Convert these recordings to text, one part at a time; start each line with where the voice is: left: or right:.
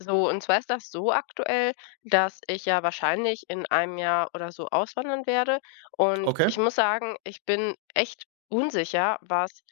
left: So, und zwar ist das so aktuell, dass ich ja wahrscheinlich in einem Jahr oder so auswandern werde. Und
right: Okay,
left: ich muss sagen, ich bin echt unsicher, was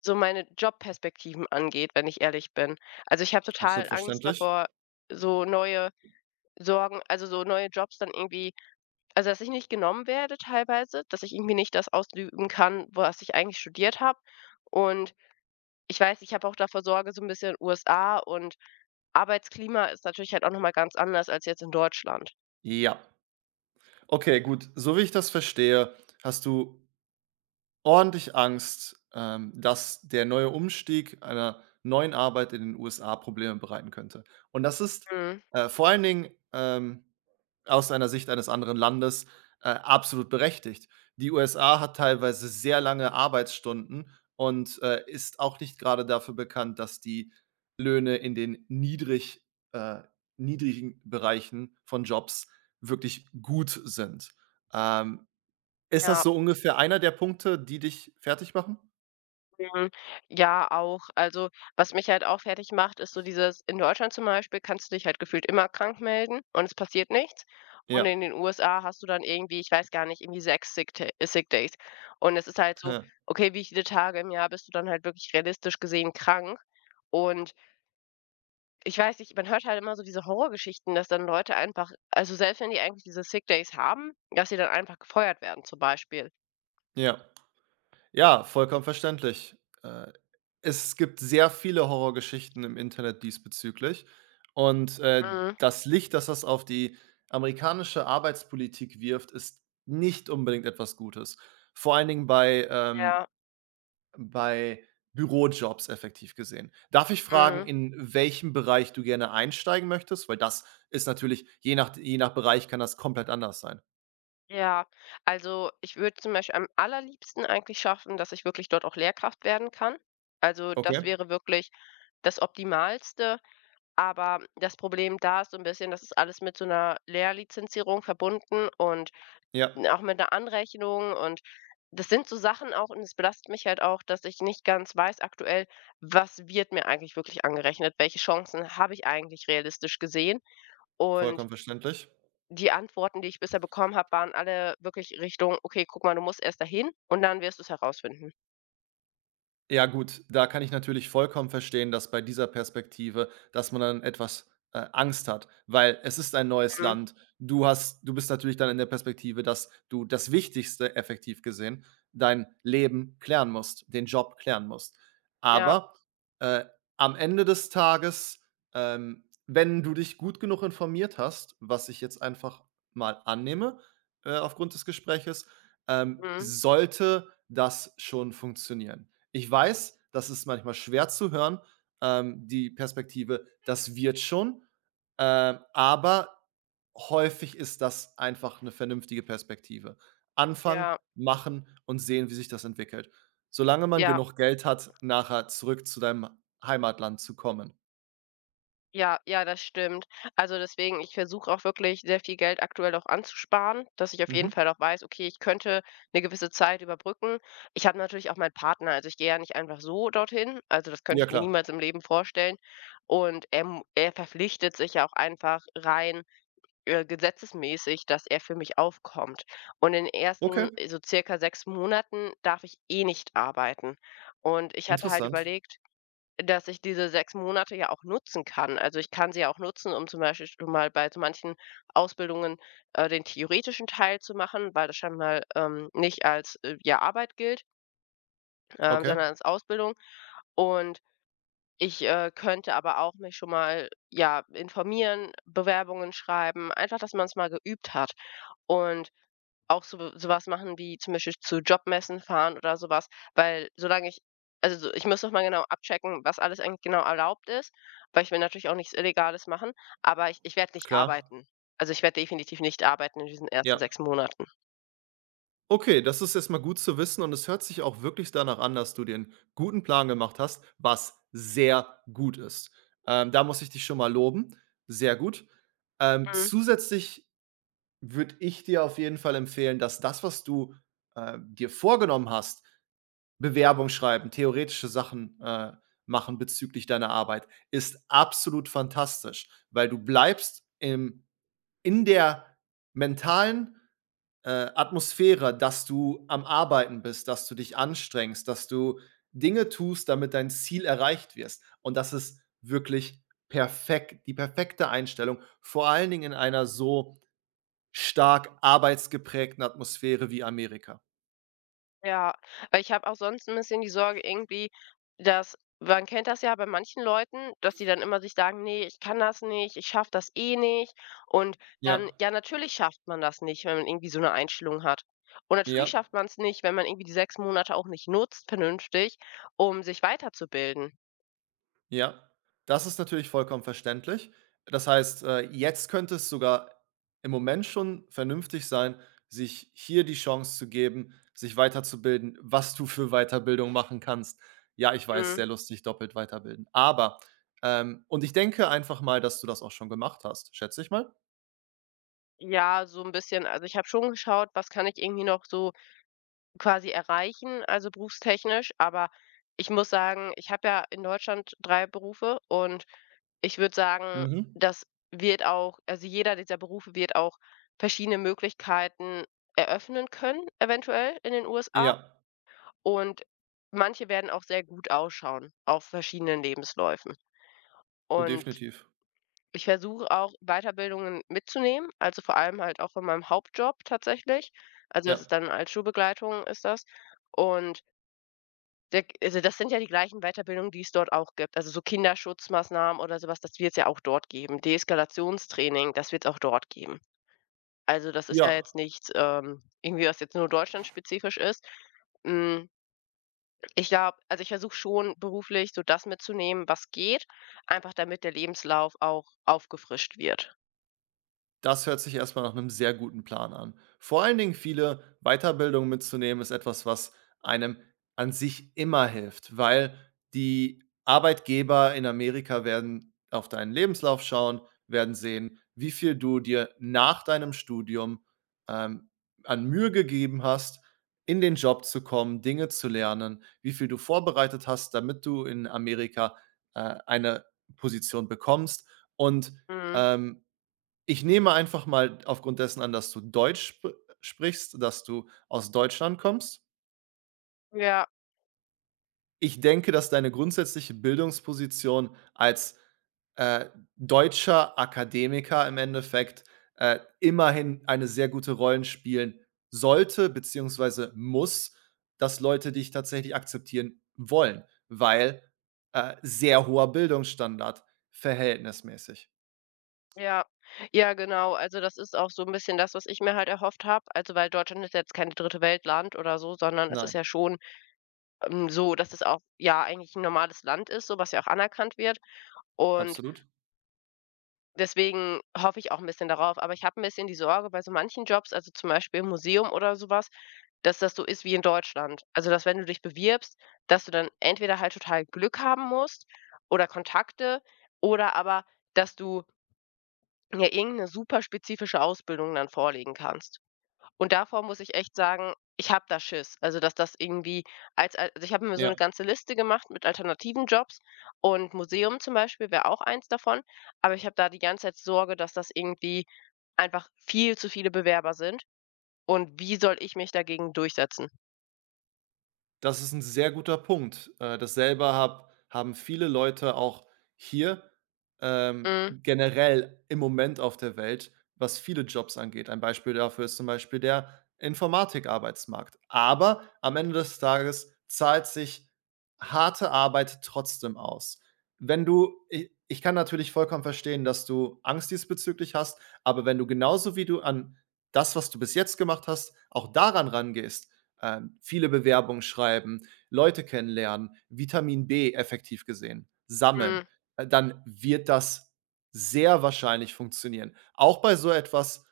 left: so meine Jobperspektiven angeht, wenn ich ehrlich bin. Also ich habe total
right: absolut
left: Angst
right: verständlich.
left: davor, so neue Sorgen, also so neue Jobs dann irgendwie, also dass ich nicht genommen werde teilweise, dass ich irgendwie nicht das ausüben kann, was ich eigentlich studiert habe. Und ich weiß, ich habe auch davor Sorge, so ein bisschen USA und Arbeitsklima ist natürlich halt auch noch mal ganz anders als jetzt in Deutschland.
right: Ja. Okay, gut. So wie ich das verstehe, hast du ordentlich Angst, dass der neue Umstieg einer neuen Arbeit in den USA Probleme bereiten könnte. Und das ist,
left: Mhm.
right: vor allen Dingen, aus einer Sicht eines anderen Landes, absolut berechtigt. Die USA hat teilweise sehr lange Arbeitsstunden und, ist auch nicht gerade dafür bekannt, dass die Löhne in den äh, niedrigen Bereichen von Jobs wirklich gut sind. Ähm Ist das
left: Ja,
right: so ungefähr einer der Punkte, die dich fertig machen?
left: mhm. Ja, auch. Also, was mich halt auch fertig macht, ist so dieses: In Deutschland zum Beispiel kannst du dich halt gefühlt immer krank melden und es passiert nichts. Und
right: Ja,
left: in den USA hast du dann irgendwie, ich weiß gar nicht, irgendwie 6 Sick Days. Und es ist halt so,
right: ja,
left: okay, wie viele Tage im Jahr bist du dann halt wirklich realistisch gesehen krank? Und ich weiß nicht, man hört halt immer so diese Horrorgeschichten, dass dann Leute einfach, also selbst wenn die eigentlich diese Sick Days haben, dass sie dann einfach gefeuert werden zum Beispiel.
right: ja. Ja, vollkommen verständlich. Äh, Es gibt sehr viele Horrorgeschichten im Internet diesbezüglich und,
left: Mhm,
right: das Licht, das auf die amerikanische Arbeitspolitik wirft, ist nicht unbedingt etwas Gutes. Vor allen Dingen
left: ja,
right: bei Bürojobs effektiv gesehen. Darf ich fragen,
left: mhm,
right: in welchem Bereich du gerne einsteigen möchtest? Weil das ist natürlich je nach Bereich kann das komplett anders sein.
left: ja. Also, ich würde zum Beispiel am allerliebsten eigentlich schaffen, dass ich wirklich dort auch Lehrkraft werden kann. Also, das
right: Okay,
left: wäre wirklich das Optimalste, aber das Problem da ist so 'n bisschen, das ist alles mit so einer Lehrlizenzierung verbunden und
right: ja,
left: auch mit der Anrechnung. Und das sind so Sachen auch, und es belastet mich halt auch, dass ich nicht ganz weiß aktuell, was wird mir eigentlich wirklich angerechnet? Welche Chancen habe ich eigentlich realistisch gesehen? Und
right: vollkommen verständlich.
left: die Antworten, die ich bisher bekommen habe, waren alle wirklich Richtung: „Okay, guck mal, du musst erst dahin und dann wirst du es herausfinden.“
right: Ja gut, da kann ich natürlich vollkommen verstehen, dass bei dieser Perspektive dass man dann etwas, Angst hat, weil es ist ein neues
left: Mhm.
right: Land. Du bist natürlich dann in der Perspektive, dass du das Wichtigste effektiv gesehen, dein Leben klären musst, den Job klären musst.
left: Ja,
right: Aber, äh, am Ende des Tages, wenn du dich gut genug informiert hast, was ich jetzt einfach mal annehme, aufgrund des Gespräches,
left: mhm.
right: sollte das schon funktionieren. Ich weiß, das ist manchmal schwer zu hören, die Perspektive, das wird schon, aber häufig ist das einfach 'ne vernünftige Perspektive. Anfangen,
left: Ja,
right: machen und sehen, wie sich das entwickelt. Solange man
left: ja.
right: genug Geld hat, nachher zurück zu deinem Heimatland zu kommen.
left: Ja, ja, das stimmt. Also, deswegen, ich versuche auch wirklich sehr viel Geld aktuell auch anzusparen, dass ich auf
right: Mhm.
left: jeden Fall auch weiß, okay, ich könnte eine gewisse Zeit überbrücken. Ich habe natürlich auch meinen Partner, also ich gehe ja nicht einfach so dorthin, also das könnte
right: Ja,
left: ich mir
right: klar.
left: niemals im Leben vorstellen. Und er verpflichtet sich ja auch einfach rein, gesetzesmäßig, dass er für mich aufkommt. Und in den
right: Okay,
left: ersten, so circa 6 Monaten darf ich eh nicht arbeiten. Und ich hatte halt
right: interessant.
left: überlegt, dass ich diese 6 Monate ja auch nutzen kann. Also, ich kann sie ja auch nutzen, um zum Beispiel schon mal bei so manchen Ausbildungen, den theoretischen Teil zu machen, weil das scheinbar, nicht als, ja, Arbeit gilt,
right: Okay,
left: sondern als Ausbildung. Und ich, könnte aber auch mich schon mal, ja, informieren, Bewerbungen schreiben, einfach, dass man es mal geübt hat. Und auch so sowas machen wie zum Beispiel zu Jobmessen fahren oder sowas, weil solange ich, also so, ich muss noch mal genau abchecken, was alles eigentlich genau erlaubt ist, weil ich will natürlich auch nichts Illegales machen, aber ich werde nicht
right: klar.
left: arbeiten. Also, ich werde definitiv nicht arbeiten in diesen ersten
right: Ja.
left: 6 Monaten.
right: Okay, das ist erst mal gut zu wissen und es hört sich auch wirklich danach an, dass du dir 'n guten Plan gemacht hast, was sehr gut ist. Da muss ich dich schon mal loben. Sehr gut.
left: Mhm.
right: Zusätzlich würde ich dir auf jeden Fall empfehlen, dass das, was du, dir vorgenommen hast, Bewerbung schreiben, theoretische Sachen, machen bezüglich deiner Arbeit, ist absolut fantastisch, weil du bleibst im in der mentalen Atmosphäre, dass du am Arbeiten bist, dass du dich anstrengst, dass du Dinge tust, damit dein Ziel erreicht wirst. Und das ist wirklich perfekt, die perfekte Einstellung, vor allen Dingen in einer so stark arbeitsgeprägten Atmosphäre wie Amerika.
left: Ja, weil ich habe auch sonst ein bisschen die Sorge irgendwie, dass, man kennt das ja bei manchen Leuten, dass die dann immer sich sagen: „Nee, ich kann das nicht, ich schaffe das eh nicht.“ Und
right: Ja,
left: dann, ja, natürlich schafft man das nicht, wenn man irgendwie so eine Einstellung hat. Und natürlich
right: ja.
left: schafft man es nicht, wenn man irgendwie die 6 Monate auch nicht nutzt vernünftig, um sich weiterzubilden.
right: Ja, das ist natürlich vollkommen verständlich. Das heißt, jetzt könnte es sogar im Moment schon vernünftig sein, sich hier die Chance zu geben, sich weiterzubilden, was du für Weiterbildung machen kannst. Ja, ich weiß,
left: Mhm.
right: sehr lustig, doppelt weiterbilden. Aber und ich denke einfach mal, dass du das auch schon gemacht hast, schätze ich mal.
left: Ja, so ein bisschen. Also, ich habe schon geschaut, was kann ich irgendwie noch so quasi erreichen, also berufstechnisch. Aber ich muss sagen, ich habe ja in Deutschland 3 Berufe, und ich würde sagen,
right: Mhm.
left: das wird auch, also jeder dieser Berufe wird auch verschiedene Möglichkeiten eröffnen können, eventuell in den USA.
right: Ja,
left: Und manche werden auch sehr gut ausschauen auf verschiedenen Lebensläufen.
right: und
left: Und
right: definitiv.
left: ich versuche auch, Weiterbildungen mitzunehmen, also vor allem halt auch von meinem Hauptjob tatsächlich. Also das
right: Ja.
left: ist dann als Schulbegleitung ist das. Und der, also, das sind ja die gleichen Weiterbildungen, die es dort auch gibt. Also, so Kinderschutzmaßnahmen oder sowas, das wird es ja auch dort geben. Deeskalationstraining, das wird es auch dort geben. Also, das ist ja
right: Ja.
left: jetzt nichts, irgendwie, was jetzt nur deutschlandspezifisch ist. Hm, ich glaube, also, ich versuche schon beruflich so das mitzunehmen, was geht, einfach damit der Lebenslauf auch aufgefrischt wird.
right: Das hört sich erstmal nach einem sehr guten Plan an. Vor allen Dingen viele Weiterbildungen mitzunehmen, ist etwas, was einem an sich immer hilft, weil die Arbeitgeber in Amerika werden auf deinen Lebenslauf schauen, werden sehen, wie viel du dir nach deinem Studium, ähm, an Mühe gegeben hast, in den Job zu kommen, Dinge zu lernen, wie viel du vorbereitet hast, damit du in Amerika, eine Position bekommst und,
left: Mhm.
right: ähm, ich nehme einfach mal aufgrund dessen an, dass du Deutsch sp sprichst, dass du aus Deutschland kommst.
left: Ja,
right: Ich denke, dass deine grundsätzliche Bildungsposition als, äh, deutscher Akademiker im Endeffekt, immerhin eine sehr gute Rollen spielen sollte beziehungsweise muss, dass Leute dich tatsächlich akzeptieren wollen, weil, sehr hoher Bildungsstandard verhältnismäßig.
left: ja. Ja, genau. Also, das ist auch so ein bisschen das, was ich mir halt erhofft habe. Also, weil Deutschland ist ja jetzt kein dritte Weltland oder so, sondern es ist
right: Nein,
left: ja schon, ähm, so, dass es auch, ja, eigentlich ein normales Land ist, so, was ja auch anerkannt wird. Und
right: absolut.
left: deswegen hoffe ich auch ein bisschen darauf. Aber ich habe ein bisschen die Sorge bei so manchen Jobs, also zum Beispiel im Museum oder sowas, dass das so ist wie in Deutschland. Also, dass wenn du dich bewirbst, dass du dann entweder halt total Glück haben musst oder Kontakte, oder aber, dass du ja irgendeine super spezifische Ausbildung dann vorlegen kannst. Und davor muss ich echt sagen, ich habe da Schiss. Also, dass das irgendwie also, ich habe mir so eine
right: Ja.
left: ganze Liste gemacht mit alternativen Jobs, und Museum zum Beispiel wäre auch eins davon, aber ich habe da die ganze Zeit Sorge, dass das irgendwie einfach viel zu viele Bewerber sind, und wie soll ich mich dagegen durchsetzen?
right: Das ist ein sehr guter Punkt. Dasselbe hab haben viele Leute auch hier,
left: Mhm,
right: generell im Moment auf der Welt, was viele Jobs angeht. Ein Beispiel dafür ist zum Beispiel der Informatikarbeitsmarkt. Aber am Ende des Tages zahlt sich harte Arbeit trotzdem aus. Wenn du i Ich kann natürlich vollkommen verstehen, dass du Angst diesbezüglich hast, aber wenn du genauso wie du an das, was du bis jetzt gemacht hast, auch daran rangehst, viele Bewerbungen schreiben, Leute kennenlernen, Vitamin B effektiv gesehen, sammeln,
left: mhm,
right: dann wird das sehr wahrscheinlich funktionieren. Auch bei so etwas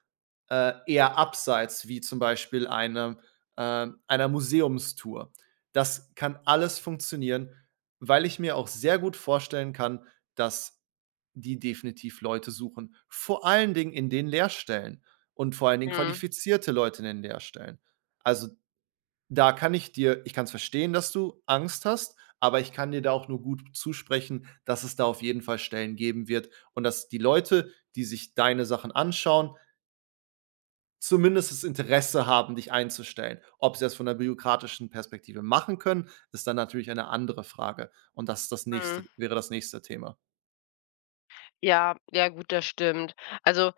right: äh, eher abseits, wie zum Beispiel einer Museumstour. Das kann alles funktionieren, weil ich mir auch sehr gut vorstellen kann, dass die definitiv Leute suchen. Vor allen Dingen in den Lehrstellen und vor allen Dingen
left: mhm,
right: qualifizierte Leute in den Lehrstellen. Also da kann ich dir ich kann es verstehen, dass du Angst hast, aber ich kann dir da auch nur gut zusprechen, dass es da auf jeden Fall Stellen geben wird und dass die Leute, die sich deine Sachen anschauen, zumindest das Interesse haben, dich einzustellen. Ob sie das von der bürokratischen Perspektive machen können, ist dann natürlich eine andere Frage und das ist das nächste
left: mhm.
right: wäre das nächste Thema.
left: Ja, ja gut, das stimmt. Also,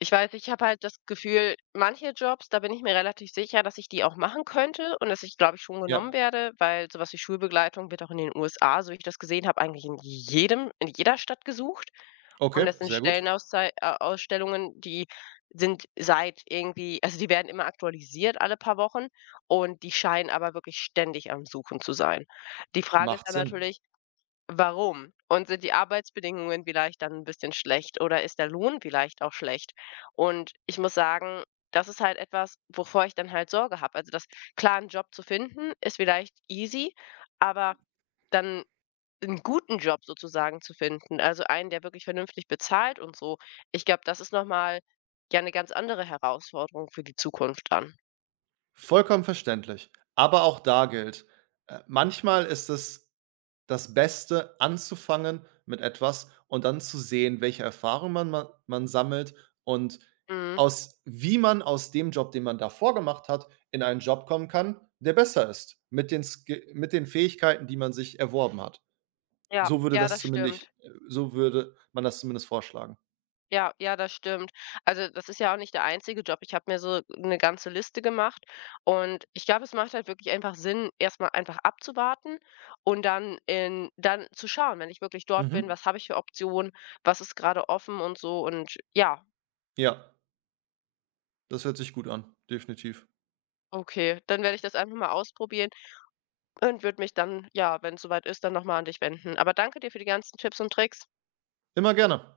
left: ich weiß, ich habe halt das Gefühl, manche Jobs, da bin ich mir relativ sicher, dass ich die auch machen könnte und dass ich, glaube ich, schon genommen
right: Ja,
left: werde, weil sowas wie Schulbegleitung wird auch in den USA, so wie ich das gesehen habe, eigentlich in jedem, in jeder Stadt gesucht. Und
right: okay,
left: das sind
right: sehr gut.
left: Stellenauszei Ausstellungen, die sind seit irgendwie, also, die werden immer aktualisiert alle paar Wochen, und die scheinen aber wirklich ständig am Suchen zu sein. Die Frage ist
right: Macht
left: dann
right: Sinn.
left: natürlich: Warum? Und sind die Arbeitsbedingungen vielleicht dann ein bisschen schlecht, oder ist der Lohn vielleicht auch schlecht? Und ich muss sagen, das ist halt etwas, wovor ich dann halt Sorge habe. Also, das, klar, 'n Job zu finden ist vielleicht easy, aber dann einen guten Job sozusagen zu finden, also einen, der wirklich vernünftig bezahlt und so, ich glaube, das ist nochmal, ja, eine ganz andere Herausforderung für die Zukunft dann.
right: Vollkommen verständlich. Aber auch da gilt, manchmal ist es das Beste, anzufangen mit etwas und dann zu sehen, welche Erfahrung man sammelt und
left: Mhm.
right: aus dem Job, den man davor gemacht hat, in einen Job kommen kann, der besser ist, mit den Ski mit den Fähigkeiten, die man sich erworben hat.
left: Ja,
right: So würde
left: ja,
right: das
left: das
right: zumindest
left: stimmt.
right: äh, so würde man das zumindest vorschlagen.
left: Ja, ja, das stimmt. Also, das ist ja auch nicht der einzige Job. Ich habe mir so eine ganze Liste gemacht, und ich glaube, es macht halt wirklich einfach Sinn, erstmal einfach abzuwarten und dann in dann zu schauen, wenn ich wirklich dort bin,
right: Mhm.
left: was habe ich für Optionen, was ist gerade offen und so, und ja,
right: Ja, das hört sich gut an, definitiv.
left: okay, dann werde ich das einfach mal ausprobieren und würde mich dann, ja, wenn so weit ist, dann nochmal an dich wenden. Aber danke dir für die ganzen Tipps und Tricks.
right: Immer gerne.